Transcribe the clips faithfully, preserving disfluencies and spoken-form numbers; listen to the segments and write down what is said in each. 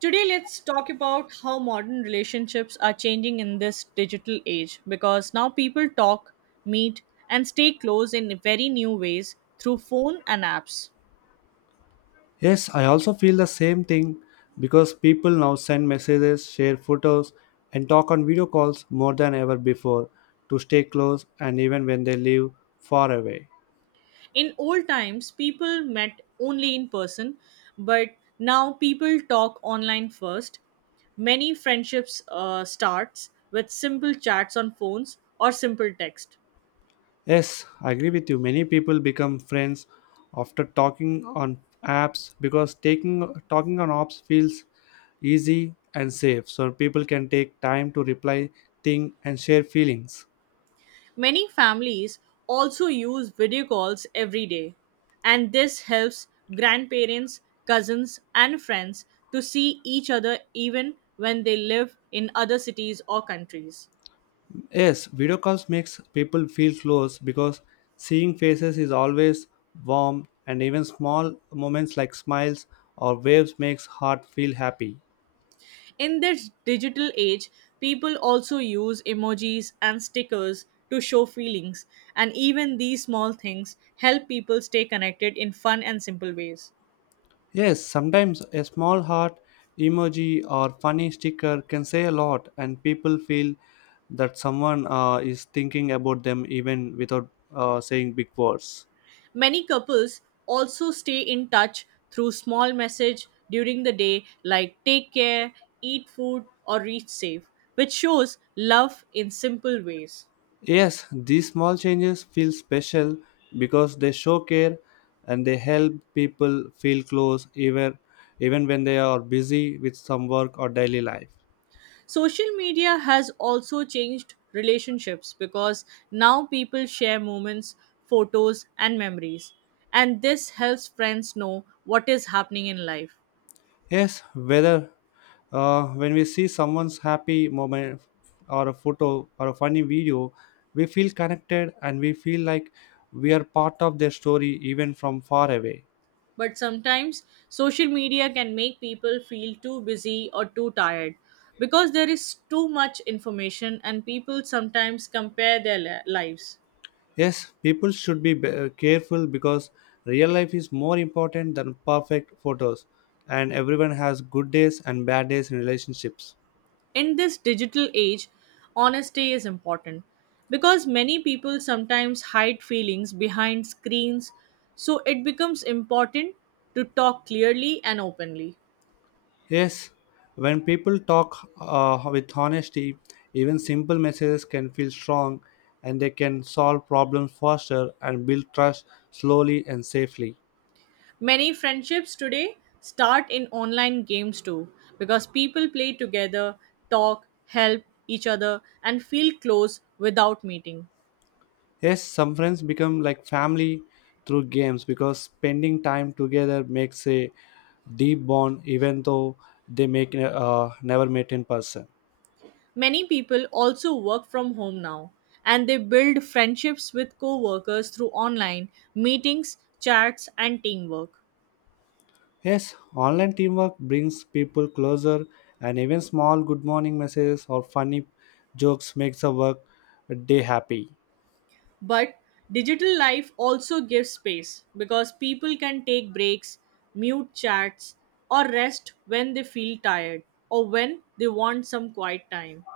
Today, let's talk about how modern relationships are changing in this digital age because now people talk, meet, and stay close in very new ways through phone and apps. Yes, I also feel the same thing because people now send messages, share photos, and talk on video calls more than ever before to stay close and even when they live far away. In old times, people met only in person, but now people talk online first. Many friendships uh, starts with simple chats on phones or simple text. Yes, I agree with you. Many people become friends after talking on apps because taking talking on apps feels easy and safe. So people can take time to reply, think, and share feelings. Many families also use video calls every day, and this helps grandparents, cousins, and friends to see each other even when they live in other cities or countries. Yes, video calls makes people feel close because seeing faces is always warm and even small moments like smiles or waves makes heart feel happy. In this digital age, people also use emojis and stickers to show feelings, and even these small things help people stay connected in fun and simple ways. Yes, sometimes a small heart emoji or funny sticker can say a lot and people feel that someone uh, is thinking about them even without uh, saying big words. Many couples also stay in touch through small message during the day like take care, eat food or reach safe, which shows love in simple ways. Yes, these small changes feel special because they show care and they help people feel close even even when they are busy with some work or daily life. Social media has also changed relationships because now people share moments, photos and memories and this helps friends know what is happening in life. Yes, whether uh, when we see someone's happy moment or a photo or a funny video, we feel connected and we feel like we are part of their story even from far away. But sometimes social media can make people feel too busy or too tired because there is too much information and people sometimes compare their li- lives. Yes, people should be be- uh, careful because real life is more important than perfect photos, and everyone has good days and bad days in relationships. In this digital age, honesty is important because many people sometimes hide feelings behind screens, so it becomes important to talk clearly and openly. Yes, when people talk uh, with honesty, even simple messages can feel strong and they can solve problems faster and build trust slowly and safely. Many friendships today start in online games too because people play together, talk, help each other, and feel close without meeting. Yes, some friends become like family through games because spending time together makes a deep bond, even though they make uh, never met in person. Many people also work from home now and they build friendships with co workers through online meetings, chats, and teamwork. Yes, online teamwork brings people closer, and even small good morning messages or funny jokes makes a work day happy. But digital life also gives space because people can take breaks, mute chats, or rest when they feel tired or when they want some quiet time.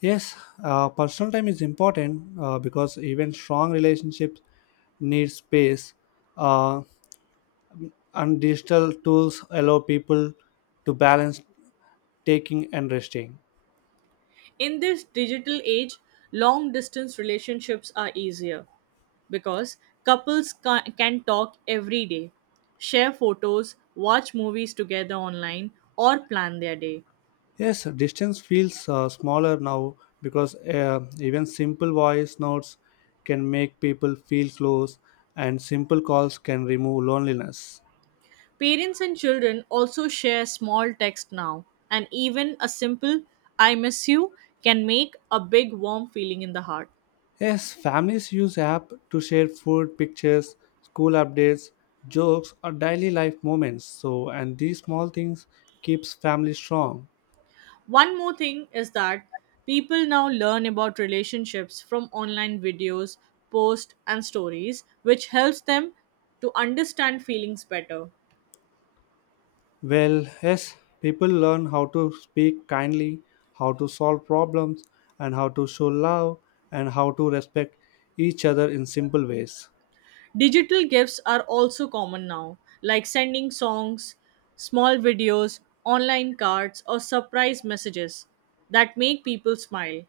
Yes, uh, personal time is important uh, because even strong relationships need space, uh, and digital tools allow people to balance taking and resting. In this digital age, long distance relationships are easier because couples ca- can talk every day, share photos, watch movies together online, or plan their day. Yes, distance feels uh, smaller now because uh, even simple voice notes can make people feel close, and simple calls can remove loneliness. Parents and children also share small text now, and even a simple I miss you can make a big warm feeling in the heart. Yes, families use app to share food, pictures, school updates, jokes, or daily life moments. So, and these small things keeps family strong. One more thing is that people now learn about relationships from online videos, posts, and stories, which helps them to understand feelings better. Well, yes, people learn how to speak kindly, how to solve problems, and how to show love, and how to respect each other in simple ways. Digital gifts are also common now, like sending songs, small videos, online cards, or surprise messages that make people smile.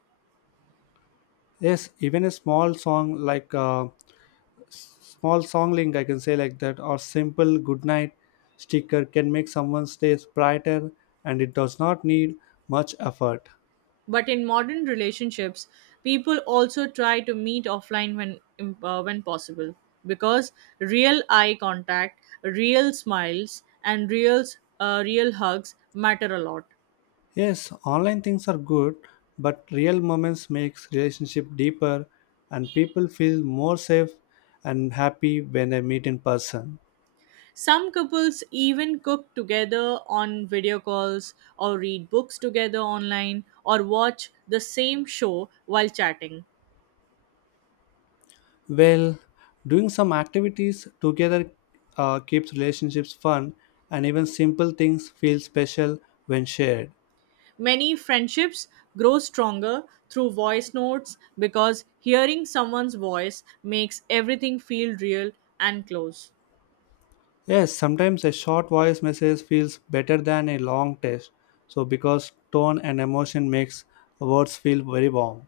Yes, even a small song like uh, small song link, I can say like that, or simple good night sticker can make someone's days brighter, and it does not need much effort. But in modern relationships, people also try to meet offline when im- uh, when possible because real eye contact, real smiles, and real uh, real hugs matter a lot. Yes, online things are good, but real moments makes relationship deeper and people feel more safe and happy when they meet in person. Some couples even cook together on video calls or read books together online or watch the same show while chatting. Well, doing some activities together uh, keeps relationships fun and even simple things feel special when shared. Many friendships grow stronger through voice notes because hearing someone's voice makes everything feel real and close. Yes, sometimes a short voice message feels better than a long text. So because tone and emotion makes words feel very warm.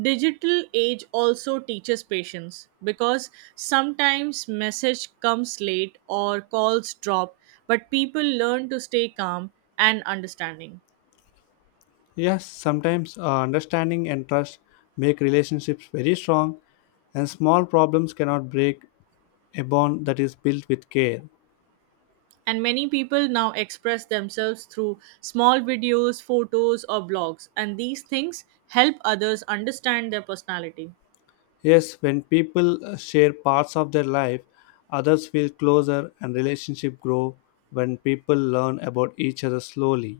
Digital age also teaches patience because sometimes message comes late or calls drop, but people learn to stay calm and understanding. Yes, sometimes uh, understanding and trust make relationships very strong, and small problems cannot break a bond that is built with care. And many people now express themselves through small videos, photos, or blogs, and these things help others understand their personality. Yes, when people uh, share parts of their life, others feel closer and relationship grow when people learn about each other slowly.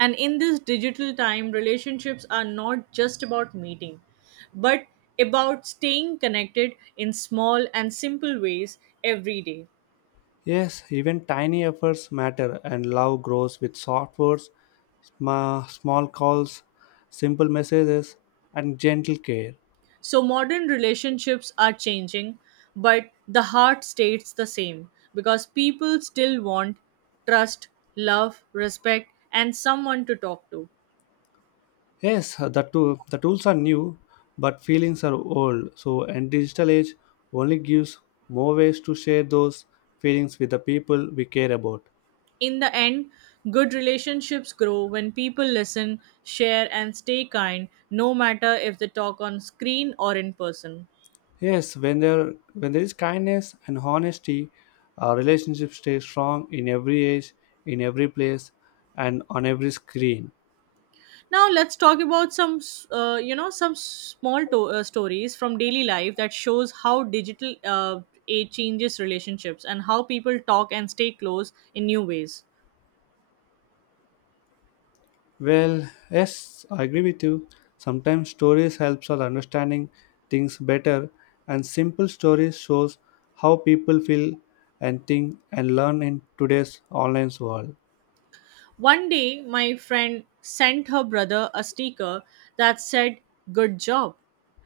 And in this digital time, relationships are not just about meeting, but about staying connected in small and simple ways every day. Yes, even tiny efforts matter and love grows with soft words, sma- small calls, simple messages and gentle care. So, modern relationships are changing, but the heart stays the same because people still want trust, love, respect, and someone to talk to. Yes, uh, the tool, the tools are new, but feelings are old. So, and digital age only gives more ways to share those feelings with the people we care about. In the end, good relationships grow when people listen, share, and stay kind, no matter if they talk on screen or in person. Yes, when there when there is kindness and honesty, our relationship stays strong in every age, in every place, and on every screen. Now let's talk about some, s- uh, you know, some small to- uh, stories from daily life that shows how digital uh, age changes relationships and how people talk and stay close in new ways. Well, yes, I agree with you. Sometimes stories helps us understanding things better, and simple stories shows how people feel and think and learn in today's online world. One day, my friend sent her brother a sticker that said "Good job,"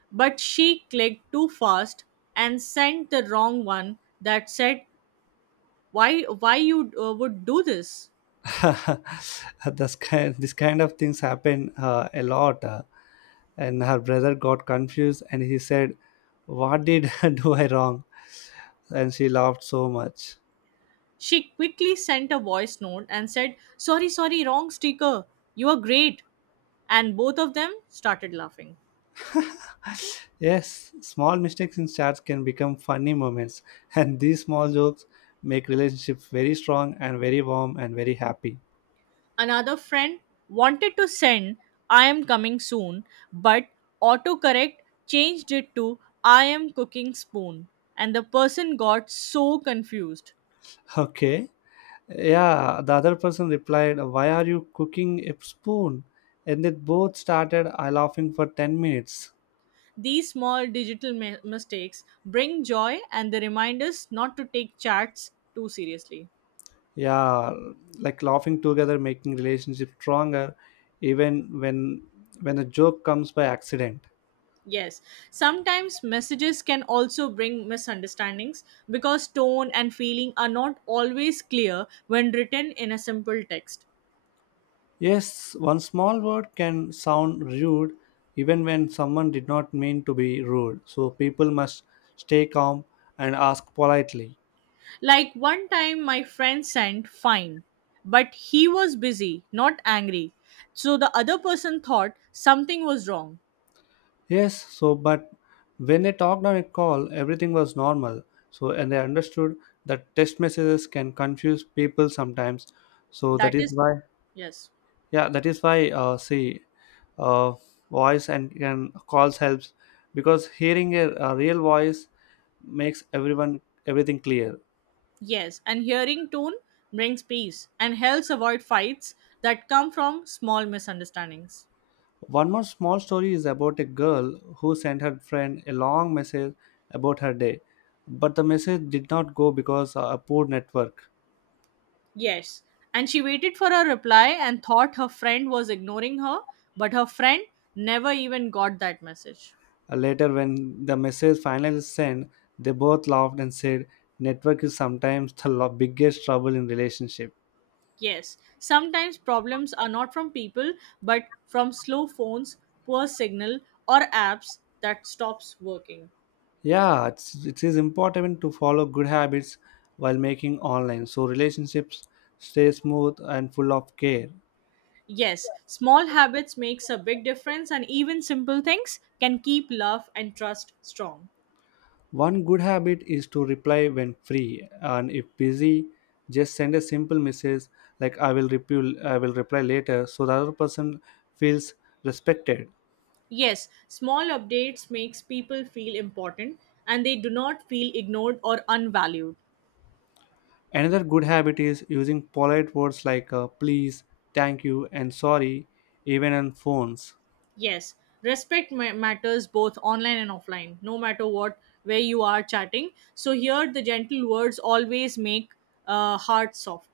but she clicked too fast and sent the wrong one that said "Why, why you uh, would do this?" this kind, this kind of things happen uh, a lot. uh, and her brother got confused and he said, "What did do I wrong?" And she laughed so much. She quickly sent a voice note and said, "Sorry, sorry, wrong sticker. You are great." And both of them started laughing. Yes, small mistakes in chats can become funny moments, and these small jokes make relationships very strong and very warm and very happy. Another friend wanted to send, "I am coming soon," but autocorrect changed it to, "I am cooking spoon." And the person got so confused. Okay. Yeah, the other person replied, "Why are you cooking a spoon?" And they both started I laughing for ten minutes. These small digital mi- mistakes bring joy and they remind us not to take chats too seriously. Yeah, like laughing together making relationship stronger even when when a joke comes by accident. Yes, sometimes messages can also bring misunderstandings because tone and feeling are not always clear when written in a simple text. Yes, one small word can sound rude even when someone did not mean to be rude. So people must stay calm and ask politely. Like one time, my friend sent fine, but he was busy, not angry. So the other person thought something was wrong. Yes, so but when they talked on a call, everything was normal. So and they understood that text messages can confuse people sometimes. So That that is is, why. yes, Yeah, that is why. Uh, see, uh, voice and, and calls helps because hearing a, a real voice makes everyone everything clear. yes, and hearing tone brings peace and helps avoid fights that come from small misunderstandings. One more small story is about a girl who sent her friend a long message about her day, but the message did not go because of a poor network. Yes, and she waited for her reply and thought her friend was ignoring her, but her friend never even got that message. Uh, Later, when the message finally sent, they both laughed and said, "Network is sometimes the lo- biggest trouble in relationship." Yes, sometimes problems are not from people but from slow phones, poor signal, or apps that stops working. Yeah, it's, it is important to follow good habits while making online, so relationships stay smooth and full of care. Yes, small habits makes a big difference and even simple things can keep love and trust strong. One good habit is to reply when free, and if busy, just send a simple message like "I will reply," "I will reply later," so the other person feels respected. Yes, small updates makes people feel important and they do not feel ignored or unvalued. Another good habit is using polite words like uh, "please," "thank you," and "sorry," even on phones. Yes, respect ma- matters both online and offline, no matter what, where you are chatting. So, here the gentle words always make uh, heart soft.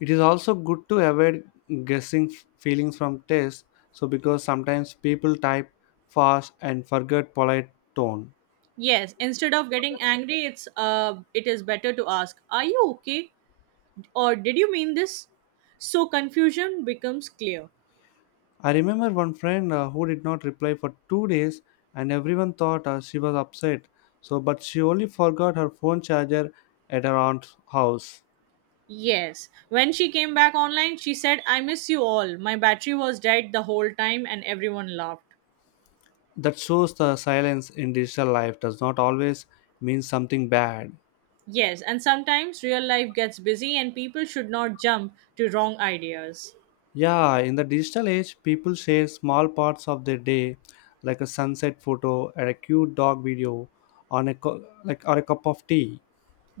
It is also good to avoid guessing f- feelings from text, so because sometimes people type fast and forget polite tone. Yes, instead of getting angry, it's uh, it is better to ask, "Are you okay?" or "Did you mean this?" So confusion becomes clear. I remember one friend uh, who did not reply for two days, and everyone thought uh, she was upset. So, but she only forgot her phone charger at her aunt's house. Yes, when she came back online, she said, "I miss you all. My battery was dead the whole time, and everyone laughed." That shows the silence in digital life does not always mean something bad. Yes, and sometimes real life gets busy and people should not jump to wrong ideas. Yeah, in the digital age, people share small parts of their day, like a sunset photo, and a cute dog video, on a co- like or a cup of tea.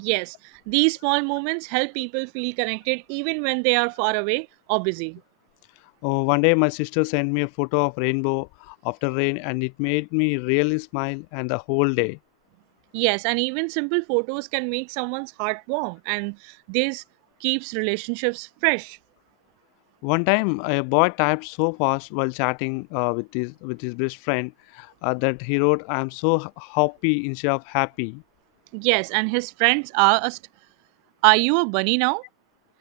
Yes, these small moments help people feel connected even when they are far away or busy. Oh, one day my sister sent me a photo of rainbow after rain and it made me really smile and the whole day. Yes, and even simple photos can make someone's heart warm and this keeps relationships fresh. One time a boy typed so fast while chatting uh, with his with his best friend uh, that he wrote I'm so h- happy instead of happy. Yes, and his friends asked, "Are you a bunny now?"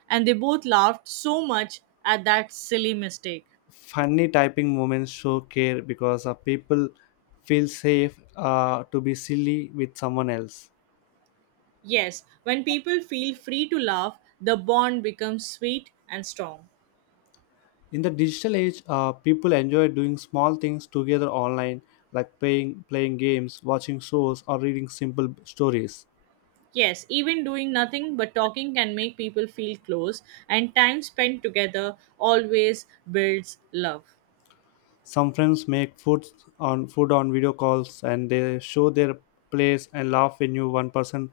And they both laughed so much at that silly mistake. Funny typing moments show care because uh, people feel safe uh, to be silly with someone else. Yes, when people feel free to laugh, the bond becomes sweet and strong. In the digital age, uh, people enjoy doing small things together online, like playing, playing games, watching shows, or reading simple stories. Yes, even doing nothing but talking can make people feel close, and time spent together always builds love. Some friends make food on food on video calls, and they show their plates and laugh when you one person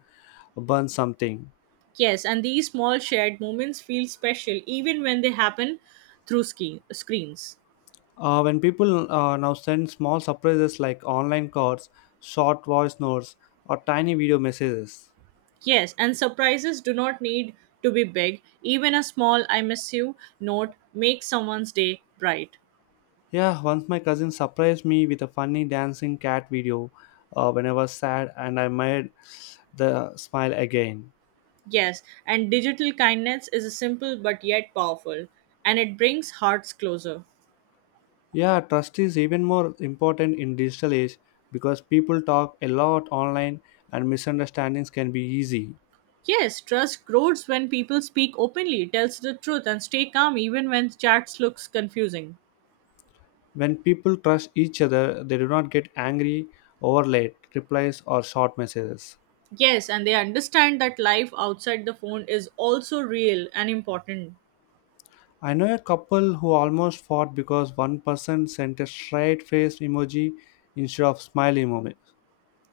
burns something. Yes, and these small shared moments feel special even when they happen through ski- screens. Uh, when people uh, now send small surprises like online cards, short voice notes, or tiny video messages, Yes, and surprises do not need to be big. Even a small I miss you note makes someone's day bright. yeah, once my cousin surprised me with a funny dancing cat video uh, when I was sad and I made the smile again. Yes, and digital kindness is a simple but yet powerful, and it brings hearts closer. Yeah, trust is even more important in digital age because people talk a lot online and misunderstandings can be easy. Yes, trust grows when people speak openly, tells the truth, and stay calm even when chats looks confusing. When people trust each other, they do not get angry over late replies or short messages. Yes, and they understand that life outside the phone is also real and important. I know a couple who almost fought because one person sent a straight face emoji instead of smiley emoji.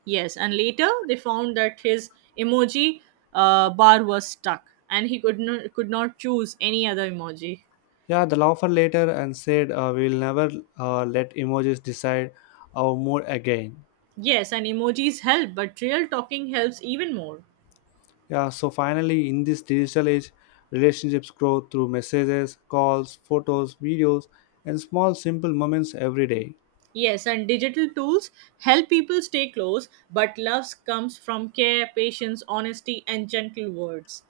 Yes, and later they found that his emoji uh, bar was stuck, and he could not could not choose any other emoji. Yeah, the laugher later and said, uh, "We'll never uh, let emojis decide our mood again." Yes, and emojis help, but real talking helps even more. Yeah, so finally, in this digital age, relationships grow through messages, calls, photos, videos, and small, simple moments every day. Yes, and digital tools help people stay close, but love comes from care, patience, honesty, and gentle words.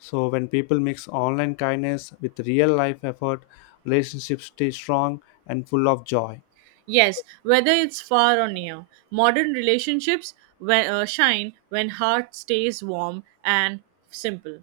So when people mix online kindness with real life effort, relationships stay strong and full of joy. Yes, whether it's far or near, modern relationships we- uh, shine when heart stays warm and simple.